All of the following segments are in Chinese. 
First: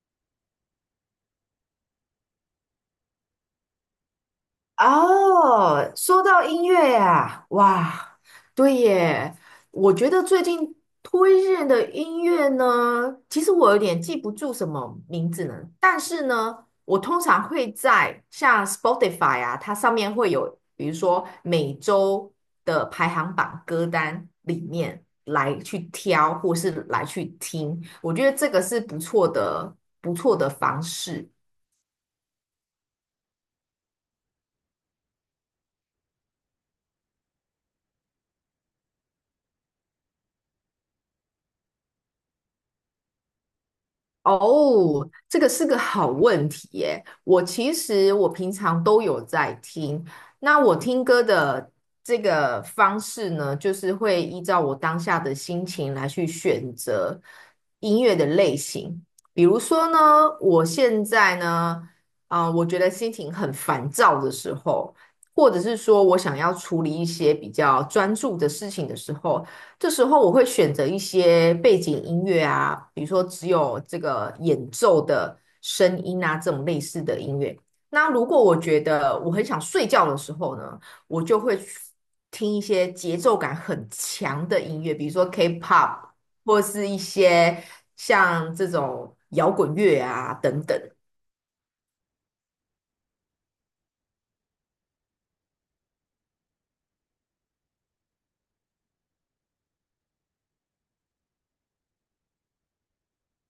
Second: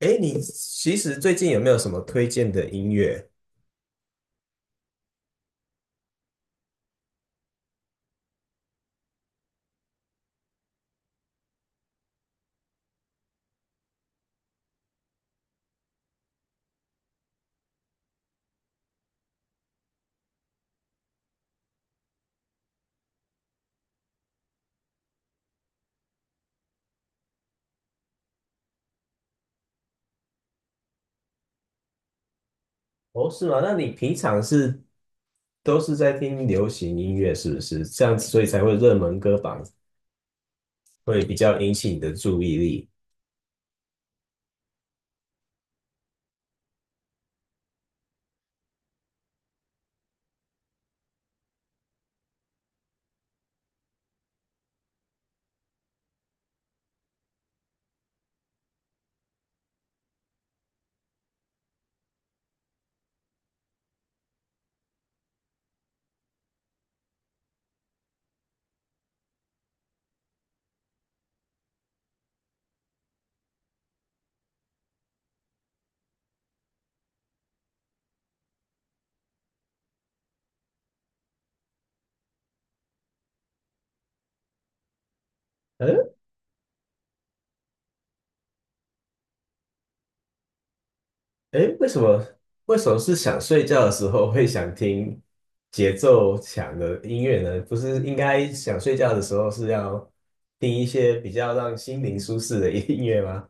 哎，你其实最近有没有什么推荐的音乐？哦，说到音乐呀，哇，对耶，我觉得最近推荐的音乐呢，其实我有点记不住什么名字呢，但是呢，我通常会在像 Spotify 啊，它上面会有，比如说每周的排行榜歌单里面来去挑，或是来去听，我觉得这个是不错的，方式。哦，是吗？那你平常都是在听流行音乐，是不是？这样子，所以才会热门歌榜会比较引起你的注意力。哦，这个是个好问题耶。我其实我平常都有在听，那我听歌的这个方式呢，就是会依照我当下的心情来去选择音乐的类型。比如说呢，我现在呢，啊、我觉得心情很烦躁的时候，或者是说我想要处理一些比较专注的事情的时候，这时候我会选择一些背景音乐啊，比如说只有这个演奏的声音啊，这种类似的音乐。那如果我觉得我很想睡觉的时候呢，我就会去听一些节奏感很强的音乐，比如说 K-pop 嗯，或是一些像这种摇滚乐啊等等。哎，为什么？为什么是想睡觉的时候会想听节奏强的音乐呢？不是应该想睡觉的时候是要听一些比较让心灵舒适的音乐吗？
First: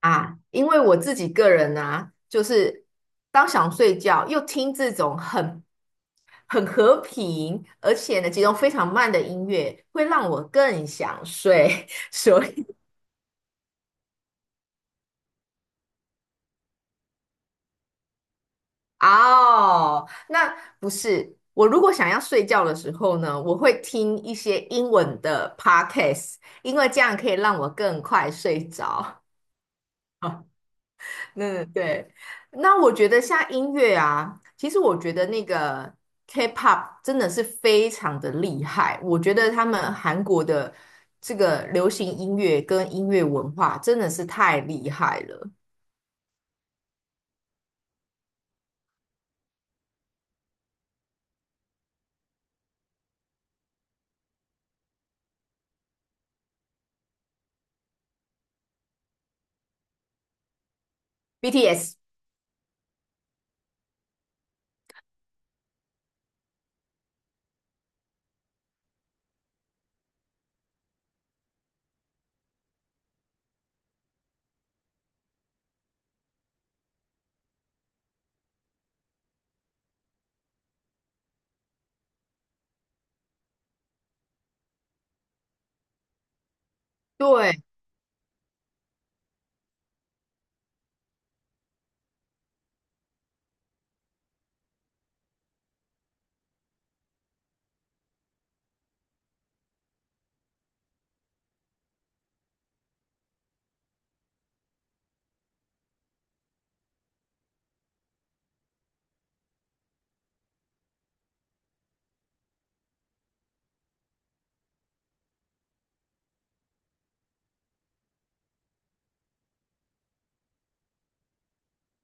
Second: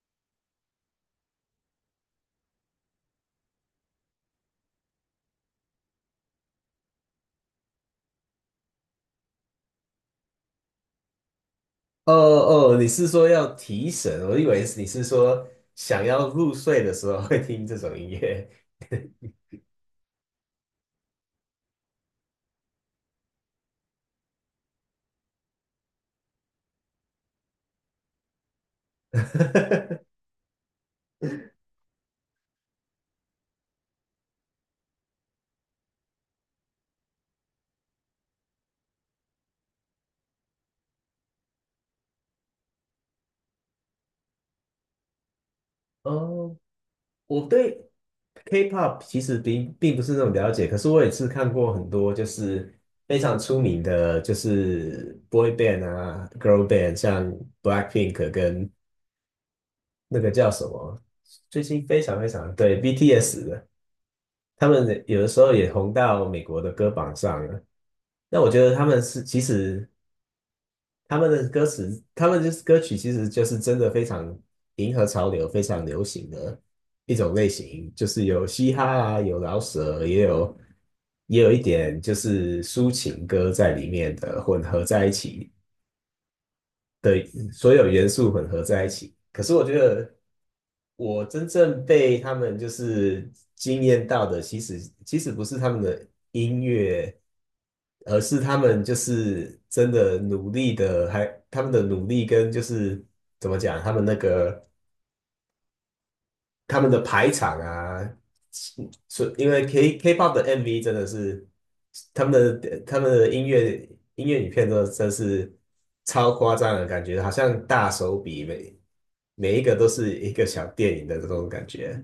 啊，因为我自己个人啊，就是当想睡觉又听这种很和平，而且呢节奏非常慢的音乐，会让我更想睡。哦所以哦，你是说要提神？我以为你是说想要入睡的时候会听这种音乐。哦，那不是我如果想要睡觉的时候呢，我会听一些英文的 podcast，因为这样可以让我更快睡着。嗯，对。那我觉得像音乐啊，其实我觉得那个 K-pop 真的是非常的厉害。我觉得他们韩国的这个流行音乐跟音乐文化真的是太厉害了。哦，我对 K-pop 其实并不是那么了解，可是我也是看过很多就是非常出名的，就是 boy band 啊，girl band,像 Blackpink 跟那个叫什么，最近 BTS，非常非常对 BTS 的，他们有的时候也红到美国的歌榜上了。那我觉得他们是其实他们的歌词，他们就是歌曲，其实就是真的非常迎合潮流、非常流行的一种类型，就是有嘻哈啊，有饶舌，也有一点就是抒情歌在里面的混合在一起。的对，所有元素混合在一起。可是我觉得，我真正被他们就是惊艳到的，其实不是他们的音乐，而是他们就是真的努力的，还他们的努力跟就是怎么讲，他们那个他们的排场啊，所因为 K-pop 的 MV 真的是他们他们的音乐影片都真是超夸张的感觉，好像大手笔每一个都是一个小电影的这种感觉。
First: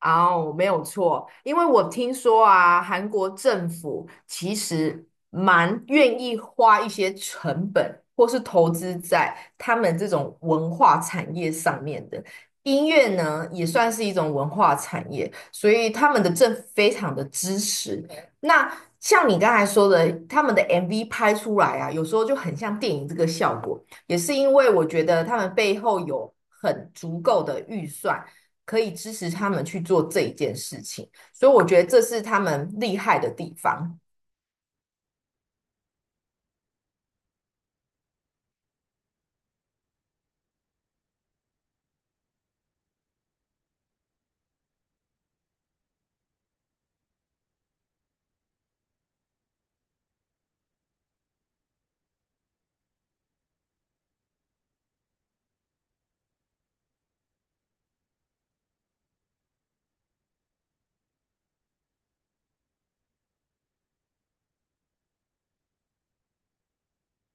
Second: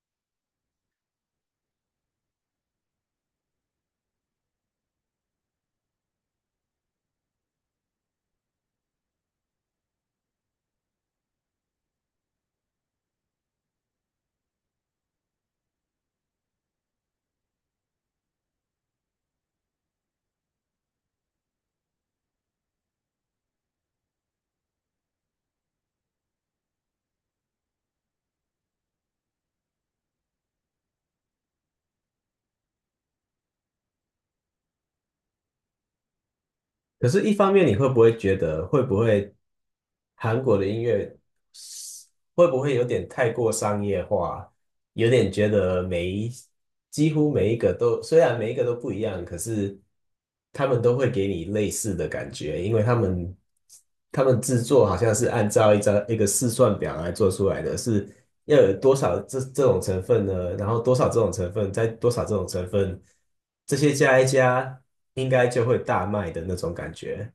哦，没有错，因为我听说啊，韩国政府其实蛮愿意花一些成本，或是投资在他们这种文化产业上面的。音乐呢，也算是一种文化产业，所以他们的政府非常的支持。那像你刚才说的，他们的 MV 拍出来啊，有时候就很像电影这个效果，也是因为我觉得他们背后有很足够的预算。可以支持他们去做这一件事情，所以我觉得这是他们厉害的地方。可是，一方面你会不会觉得会不会韩国的音乐会不会有点太过商业化？有点觉得几乎每一个都，虽然每一个都不一样，可是他们都会给你类似的感觉，因为他们制作好像是按照一个试算表来做出来的，是要有多少这种成分呢？然后多少这种成分，再多少这种成分，这些加一加，应该就会大卖的那种感觉。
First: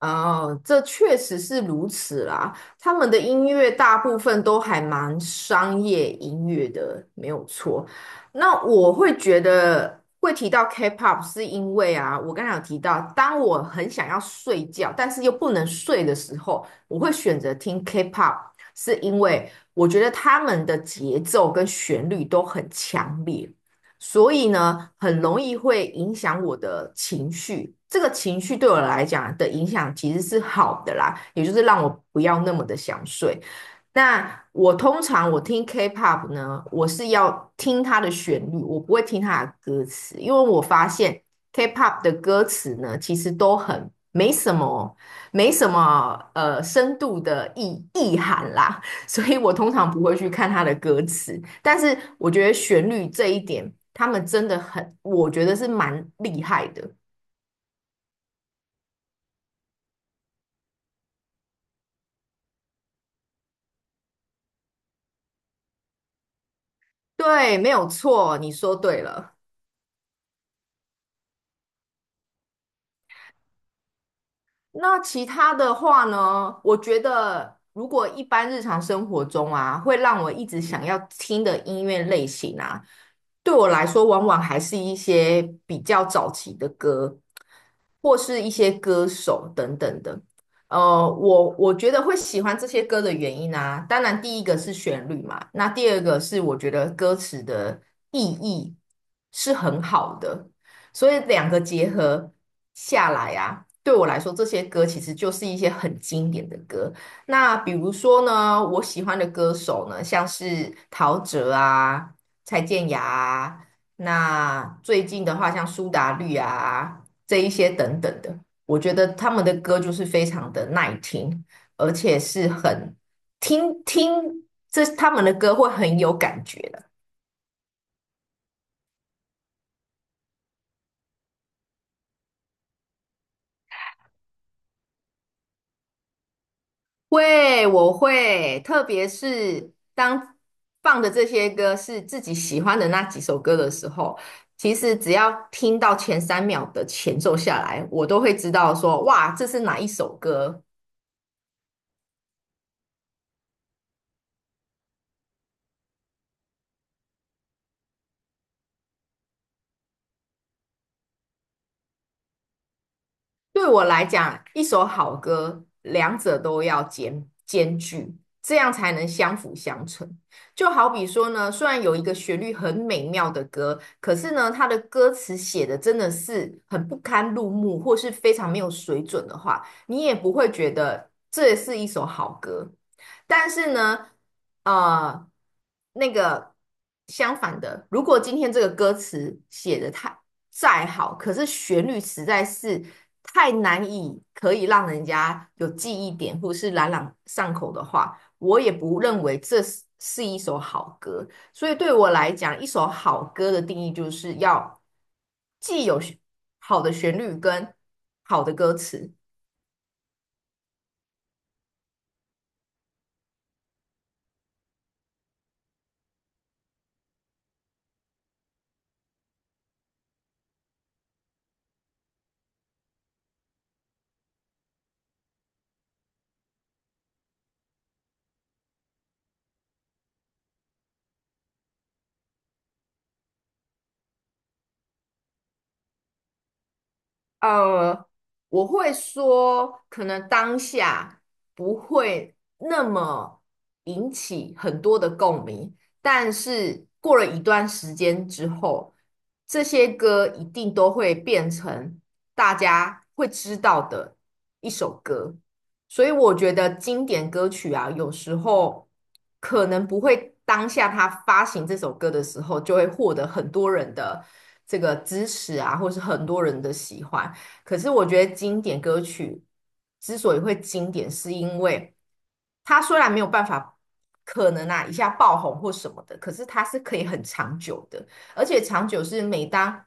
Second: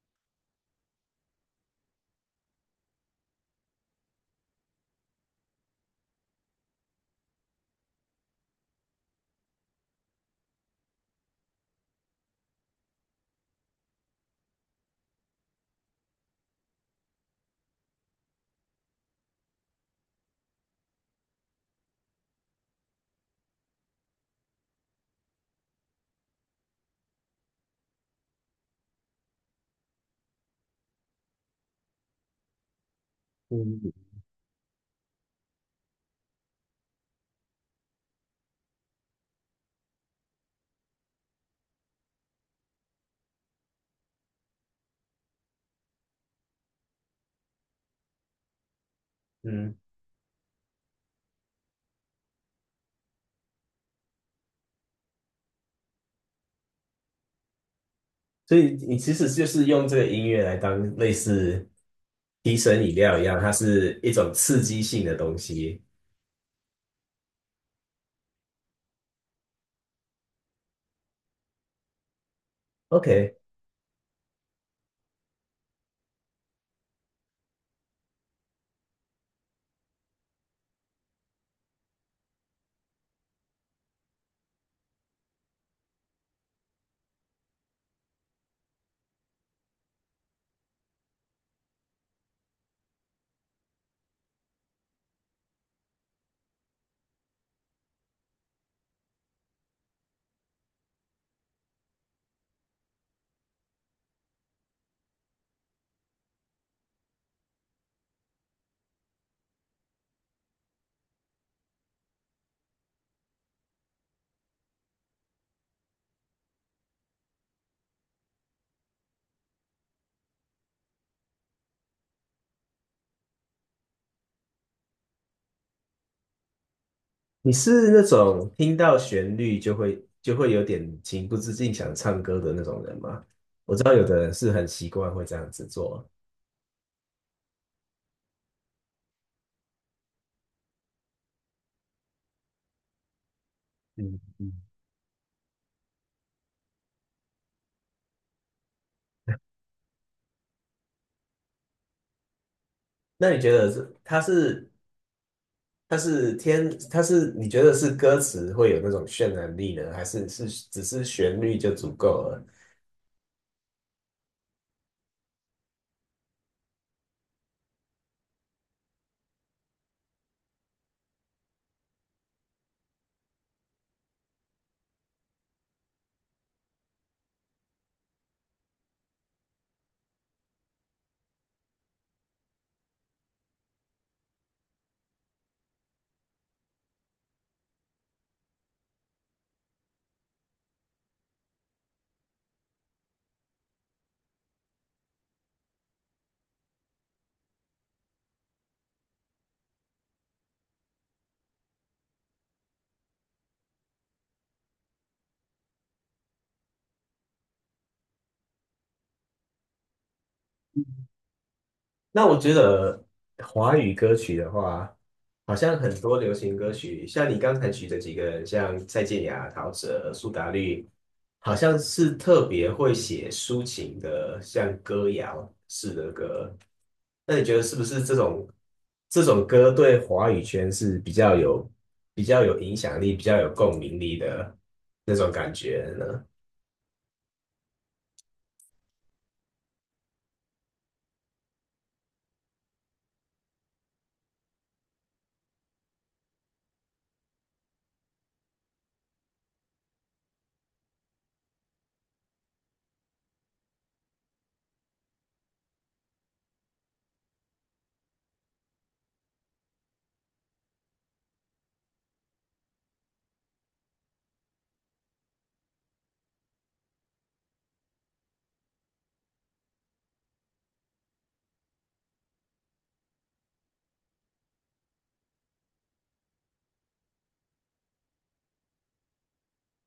哦，这确实是如此啦。他们的音乐大部分都还蛮商业音乐的，没有错。那我会觉得会提到 K-pop 是因为啊，我刚才有提到，当我很想要睡觉，但是又不能睡的时候，我会选择听 K-pop，是因为我觉得他们的节奏跟旋律都很强烈。所以呢，很容易会影响我的情绪。这个情绪对我来讲的影响其实是好的啦，也就是让我不要那么的想睡。嗯那我通常我听 K-pop 呢，我是要听它的旋律，我不会听它的歌词，因为我发现 K-pop 的歌词呢，其实都很没什么哦，没什么深度的意涵啦。所以我通嗯，常不会去看他的歌词，但是我觉得旋律这一点，他们真的很，我觉得是蛮厉害的。所以你其实就是用这个音乐来当类似提神饮料一样，它是一种刺激性的东西。对，没有错，你说对了。OK,那其他的话呢？我觉得，如果一般日常生活中啊，会让我一直想要听的音乐类型啊，对我来说，往往还是一些比较早期的歌，或是一些歌手等等的。呃，我觉得会喜欢这些歌的原因啊，当然第一个是旋律嘛，那第二个是我觉得歌词的意义是很好的，所以两个结合。下来啊，对我来说，这些歌其实就是一些很经典的歌。那比如说呢，我喜欢的歌手呢，像是陶喆啊、蔡健雅啊，那最近的话像苏打绿啊这一些等等的，我觉得他们的歌就是非常的耐听，而且是很听听这他们的歌会很有感觉你是那种听到旋律就会有点情不自禁想唱歌的那种人吗？我知道有的人是很习惯会这样子做。会，我会，特别是当放的这些歌是自己喜欢的那几首歌的时候，嗯嗯。其实只要听到前三秒的前奏下来，我都会知道说，哇，这是哪一首歌。那你觉得是它是它是天它是你觉得是歌词会有那种渲染力呢，还是只是旋律就足够了？对我来讲，一首好歌，两者都要兼具，这样才能相辅相成。就好比说呢，虽然有一个旋律很美妙的歌，可是呢，它的歌词写的真的是很不堪入目，或是非常没有水准的话，你也不会觉得这是一首好歌。但是呢，呃，那个相反的，如果今天这个歌词写的再好，可是旋律实在是太难以可以让人家有记忆点或是朗朗上口的话，我也不认为这是一首好歌。所以对我来讲，一首好歌的定义就是要既有旋好的旋律跟好的歌词。那我觉得华语歌曲的话，好像很多流行歌曲，像你刚才举的几个人，像蔡健雅、陶喆、苏打绿，好像是特别会写抒情的，像歌谣式的歌。那你觉得是不是这种歌对华语圈是比较有影响力、比较有共鸣力的那种感觉呢？呃，我会说，可能当下不会那么引起很多的共鸣，但是过了一段时间之后，这些歌一定都会变成大家会知道的一首歌。所以我觉得经典歌曲啊，有时候可能不会当下他发行这首歌的时候，就会获得很多人的这个支持啊，或是很多人的喜欢。可是我觉得经典歌曲之所以会经典，是因为它虽然没有办法，可能啊一下爆红或什么的，可是它是可以很长久的，而且长久是每当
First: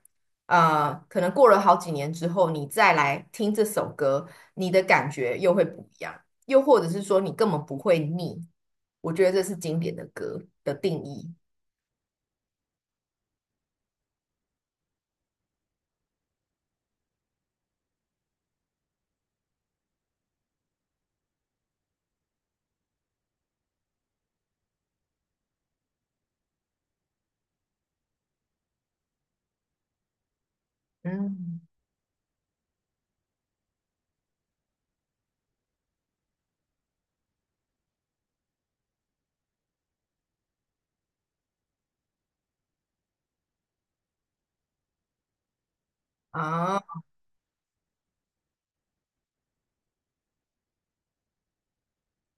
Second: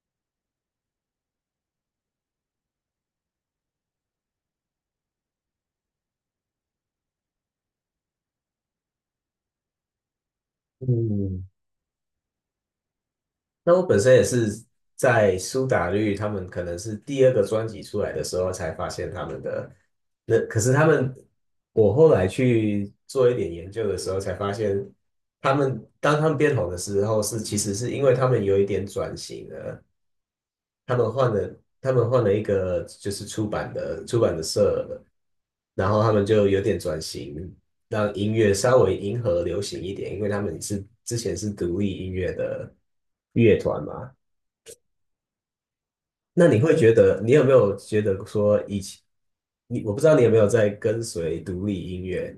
可能过了好几年之后，你再来听这首歌，你的感觉又会不一样，又或者是说你根本不会腻。我觉得这是经典的歌的定义。嗯。那我本身也是在苏打绿他们可能是第二个专辑出来的时候才发现他们的，那可是他们，我后来去做一点研究的时候才发现，当他们变红的时候其实是因为他们有一点转型了，他们换了嗯，他们换了一个就是出版的社了，然后他们就有点转型，让音乐稍微迎合流行一点，因为他们之前是独立音乐的乐团嘛。那你会觉啊。得，你有没有觉得说以前，我不知道你有没有在跟随独立音乐，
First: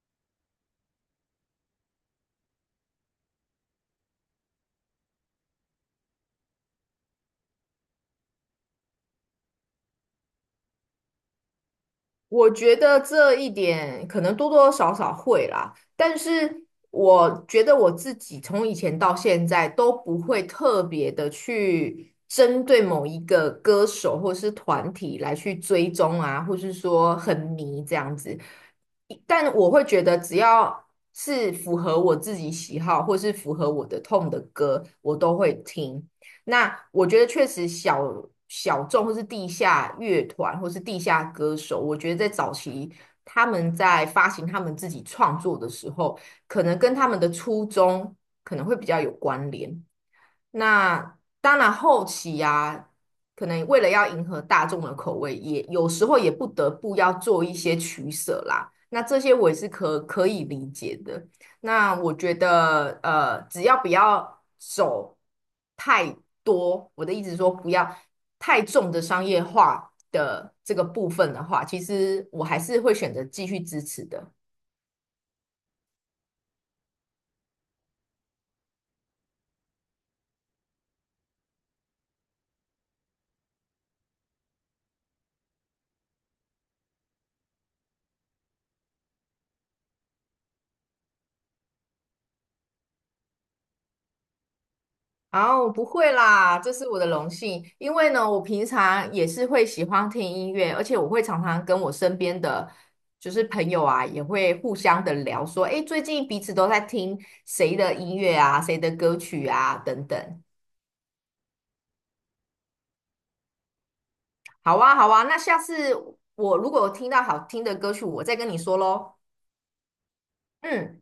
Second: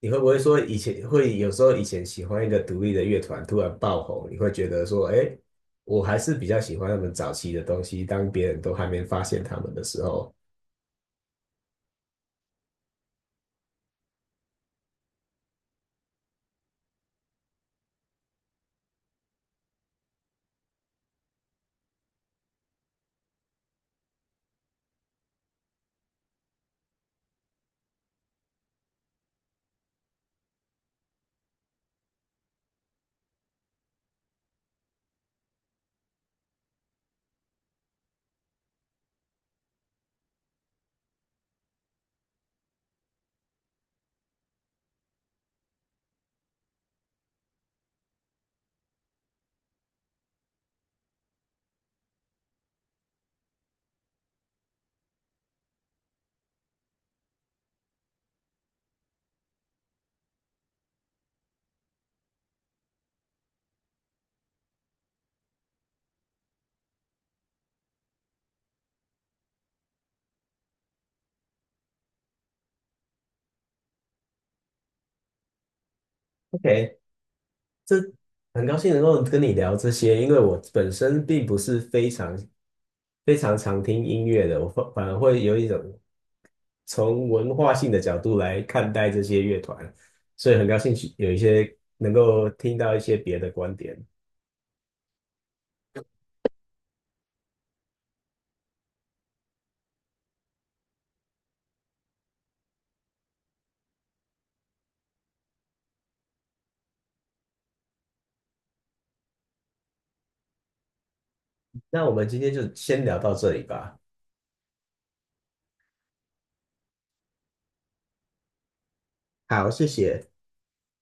你会不会说以前会有时候以前喜欢一个独立的乐团突然爆红，你会觉得说，哎，我还是比较喜欢他们早期的东西，当别人都还没发现他们的时候我觉得这一点可能多多少少会啦，但是我觉得我自己从以前到现在都不会特别的去针对某一个歌手或是团体来去追踪啊，或是说很迷这样子。但我会觉得，只要是符合我自己喜好或是符合我的痛的歌，我都会听。那我觉得确实小众或是地下乐团或是地下歌手，我觉得在早期他们在发行他们自己创作的时候，可能跟他们的初衷可能会比较有关联。那当然后期啊，可能为了要迎合大众的口味，也有时候也不得不要做一些取舍啦。那这些我也是可以理解的。那我觉得，呃，只要不要走太多，我的意思是说不要太重的商业化的这个部分的话，其实我还是会选择继续支持的。，OK,这很高兴能够跟你聊这些，因为我本身并不是非常非常常听音乐的，我反而会有一种。从文化性的角度来看待这些乐团，所以很高兴有一些能够听到一些别的观点。啊，我不会啦，这是我的荣幸。因为呢，我平常也是会喜欢听音乐，而且我会常常跟我身边的就是朋友啊，也会互相的聊说，诶，最近彼此都在听谁的音乐啊，谁的歌曲啊，等等。那我们今天就先聊到这里吧。好啊，好啊，那下次我如果有听到好听的歌曲，我再跟你说喽。好，谢谢。嗯。